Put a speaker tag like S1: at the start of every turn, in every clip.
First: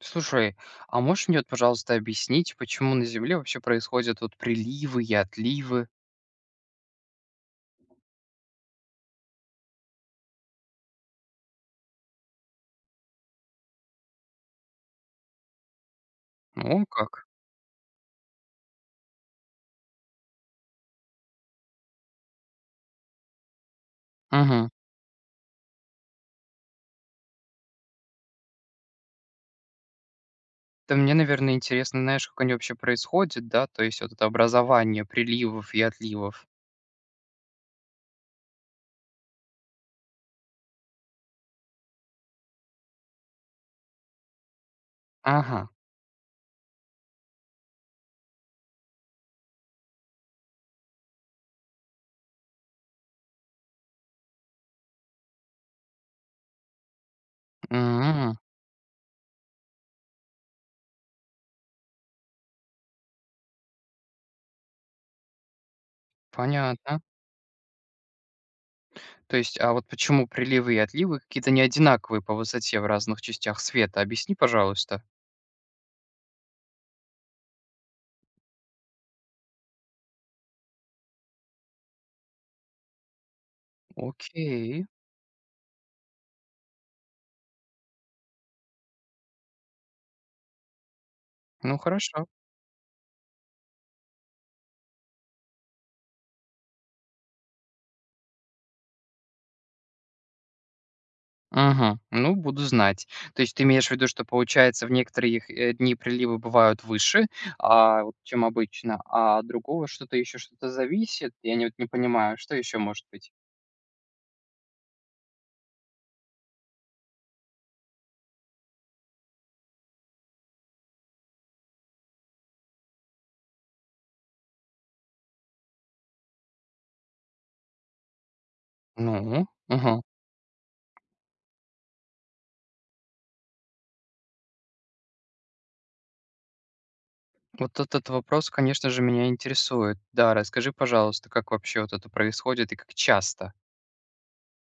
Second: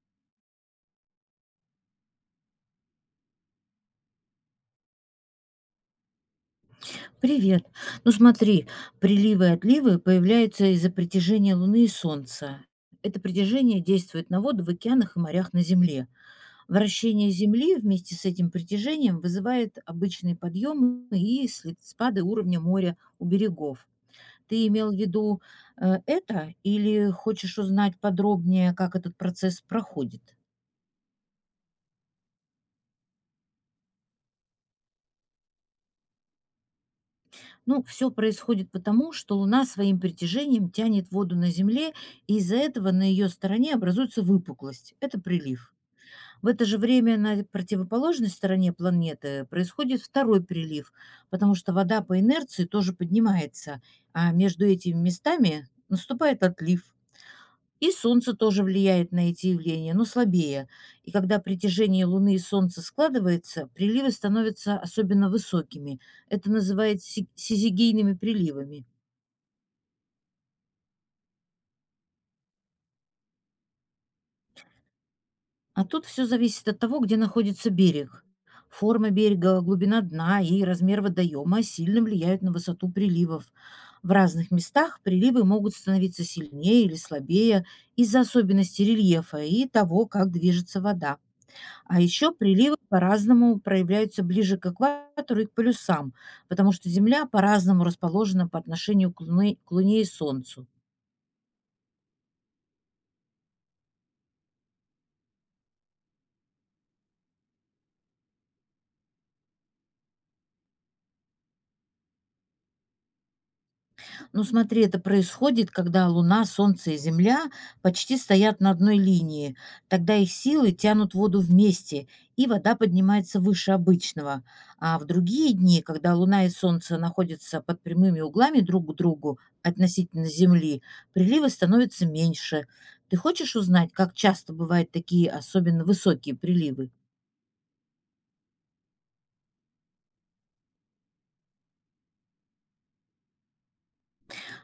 S1: Слушай, а можешь мне, вот, пожалуйста, объяснить, почему на Земле вообще происходят вот приливы и отливы?
S2: Привет. Ну смотри, приливы и отливы появляются из-за притяжения Луны и Солнца. Это притяжение действует на воду в океанах и морях на Земле.
S1: Ну как.
S2: Вращение Земли вместе с этим притяжением вызывает обычные подъемы и спады уровня моря у берегов. Ты
S1: Мгм.
S2: имел в виду это или хочешь узнать подробнее, как этот процесс проходит?
S1: Да мне, наверное, интересно, знаешь, как они вообще происходят, да? То есть вот это образование приливов и отливов.
S2: Ну, все происходит потому, что Луна своим притяжением тянет воду на Земле, и из-за этого на ее стороне образуется выпуклость. Это
S1: Ага.
S2: прилив. В это же время на противоположной стороне планеты происходит второй прилив, потому что вода по инерции тоже поднимается, а между этими местами наступает отлив. И солнце
S1: М.
S2: тоже влияет на эти явления, но слабее. И когда притяжение Луны и Солнца складывается, приливы становятся особенно высокими. Это
S1: Понятно.
S2: называют сизигийными приливами.
S1: То есть, а вот почему приливы и отливы какие-то не одинаковые по высоте в разных частях света? Объясни, пожалуйста.
S2: А тут все зависит от того, где находится берег. Форма берега, глубина дна и размер водоема сильно влияют на высоту приливов. В разных
S1: Окей.
S2: местах приливы могут становиться сильнее или слабее из-за особенностей рельефа и того, как движется вода.
S1: Ну,
S2: А
S1: хорошо.
S2: еще приливы по-разному проявляются ближе к экватору и к полюсам, потому что Земля по-разному расположена по отношению к Луне и Солнцу.
S1: Мгм. Ну, буду знать. То есть ты имеешь в виду, что, получается, в некоторых, дни приливы бывают выше, а, вот, чем обычно, а другого что-то еще что-то зависит? Я не вот не понимаю, что еще может быть?
S2: Ну смотри, это происходит, когда Луна, Солнце и Земля почти стоят на одной линии. Тогда их силы тянут воду вместе, и вода поднимается выше обычного. А в другие дни, когда Луна и Солнце находятся под прямыми углами друг к
S1: Ну,
S2: другу
S1: мгм.
S2: относительно Земли, приливы становятся меньше. Ты хочешь узнать, как часто бывают такие особенно высокие приливы?
S1: Вот этот вопрос, конечно же, меня интересует. Да, расскажи, пожалуйста, как вообще вот это происходит и как часто?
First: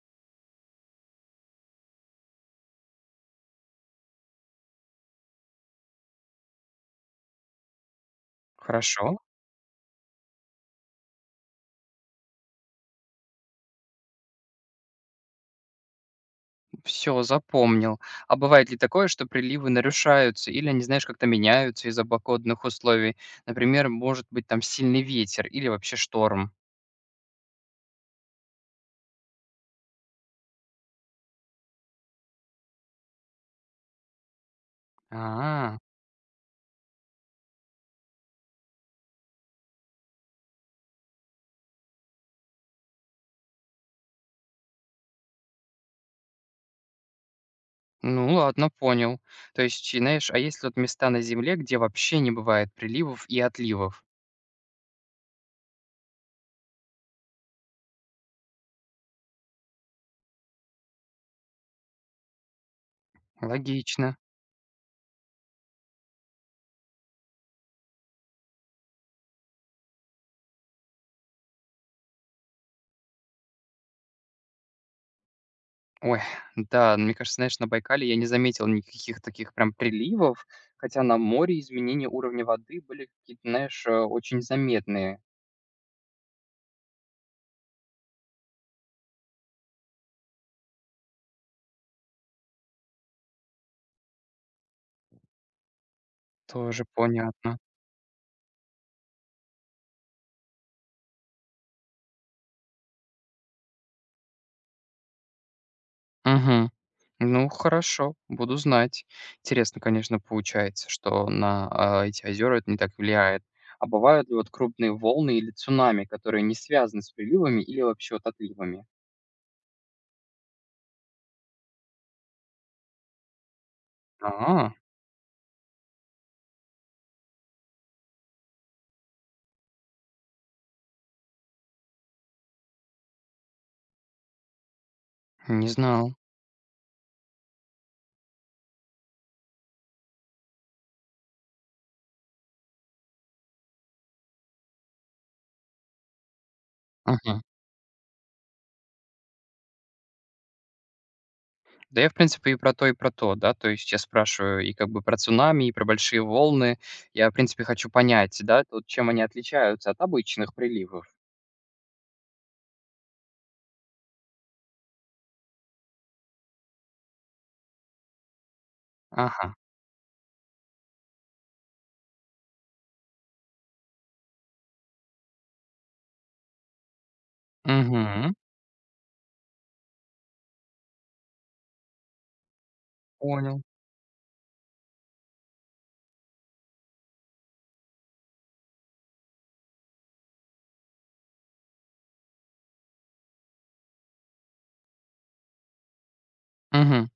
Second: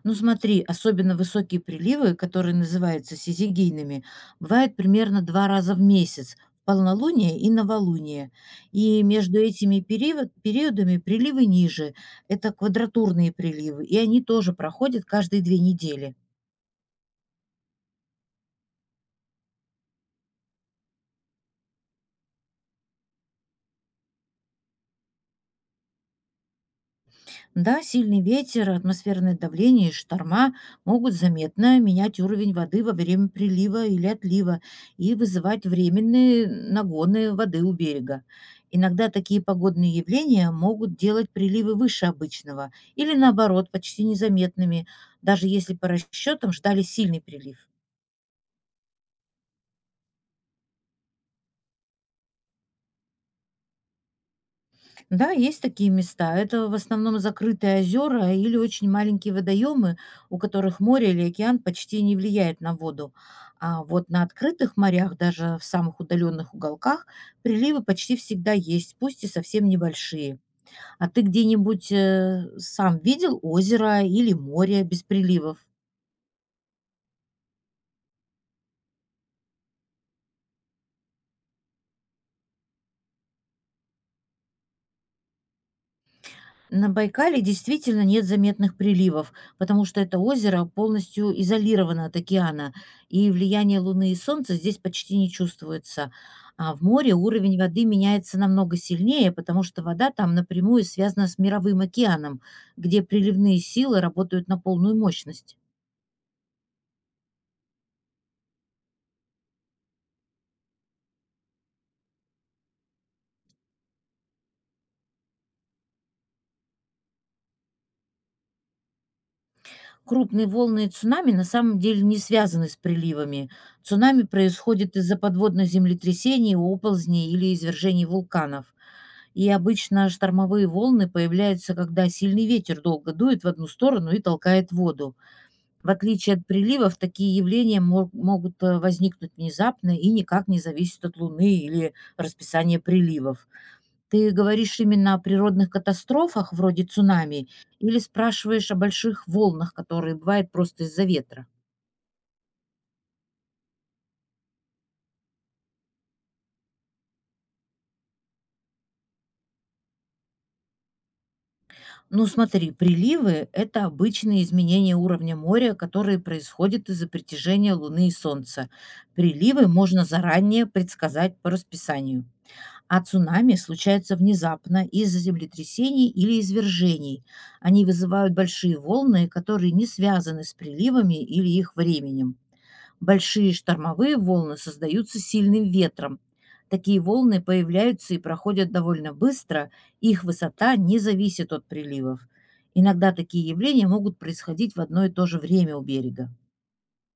S2: Ну смотри, особенно высокие приливы, которые называются сизигийными, бывают примерно 2 раза в месяц– в полнолуние и новолуние. И
S1: Хорошо.
S2: между этими периодами приливы ниже– это квадратурные приливы, и они тоже проходят каждые 2 недели.
S1: Все запомнил. А бывает ли такое, что приливы нарушаются или они, знаешь, как-то меняются из-за погодных условий? Например, может быть там сильный ветер или вообще шторм?
S2: Да, сильный ветер, атмосферное давление и шторма могут заметно менять уровень воды во время прилива или отлива и вызывать
S1: А,
S2: временные нагоны воды у берега. Иногда такие погодные явления могут делать приливы выше обычного или наоборот почти незаметными, даже если по расчетам ждали сильный прилив.
S1: ну ладно, понял. То есть, и знаешь, а есть ли вот места на Земле, где вообще не бывает приливов и отливов?
S2: Да, есть такие места. Это в основном закрытые озера или очень маленькие водоемы, у которых море или океан почти не влияет на воду. А вот
S1: Логично.
S2: на открытых морях, даже в самых удаленных уголках, приливы почти всегда есть, пусть и совсем небольшие. А ты где-нибудь сам видел озеро или море без приливов?
S1: Ой, да, мне кажется, знаешь, на Байкале я не заметил никаких таких прям приливов, хотя на море изменения уровня воды были какие-то, знаешь, очень заметные.
S2: На Байкале действительно нет заметных приливов, потому что это озеро полностью изолировано от океана, и влияние Луны и Солнца здесь почти не чувствуется. А в
S1: Тоже
S2: море уровень
S1: понятно.
S2: воды меняется намного сильнее, потому что вода там напрямую связана с мировым океаном, где приливные силы работают на полную мощность.
S1: Мгм. Ну, хорошо, буду знать. Интересно, конечно, получается, что на, эти озера это не так влияет. А бывают ли вот крупные волны или цунами, которые не связаны с приливами или вообще вот отливами?
S2: Крупные волны и цунами на самом деле не связаны с приливами. Цунами
S1: А,
S2: происходит из-за подводных землетрясений, оползней или извержений вулканов. И обычно штормовые волны появляются, когда сильный ветер долго дует в одну сторону и толкает воду.
S1: не
S2: В
S1: знал.
S2: отличие от приливов, такие явления могут возникнуть внезапно и никак не зависят от Луны или расписания приливов. Ты говоришь именно о природных катастрофах вроде
S1: Мгм.
S2: цунами или спрашиваешь о больших волнах, которые бывают просто из-за ветра?
S1: Да я, в принципе, и про то, да, то есть я спрашиваю и как бы про цунами, и про большие волны. Я, в принципе, хочу понять, да, вот чем они отличаются от обычных приливов.
S2: Ну смотри, приливы– это обычные изменения уровня моря, которые происходят из-за притяжения Луны и Солнца.
S1: Ага.
S2: Приливы можно заранее предсказать по расписанию. А цунами случаются внезапно из-за землетрясений или извержений. Они вызывают
S1: Мгм.
S2: большие волны, которые не связаны с приливами или их временем. Большие
S1: Понял.
S2: штормовые волны создаются сильным ветром. Такие волны появляются и проходят довольно быстро, и их высота не зависит от приливов. Иногда такие явления могут происходить в одно и то же время у берега.
S1: Мгм.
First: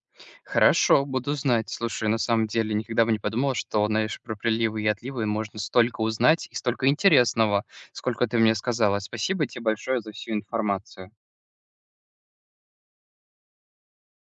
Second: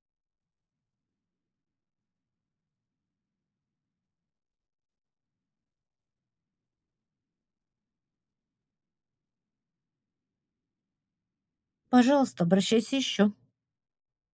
S1: Хорошо, буду знать. Слушай, на самом деле никогда бы не подумал, что, знаешь, про приливы и отливы можно столько узнать и столько интересного, сколько ты мне сказала. Спасибо тебе большое за всю информацию.
S2: Пожалуйста, обращайся еще.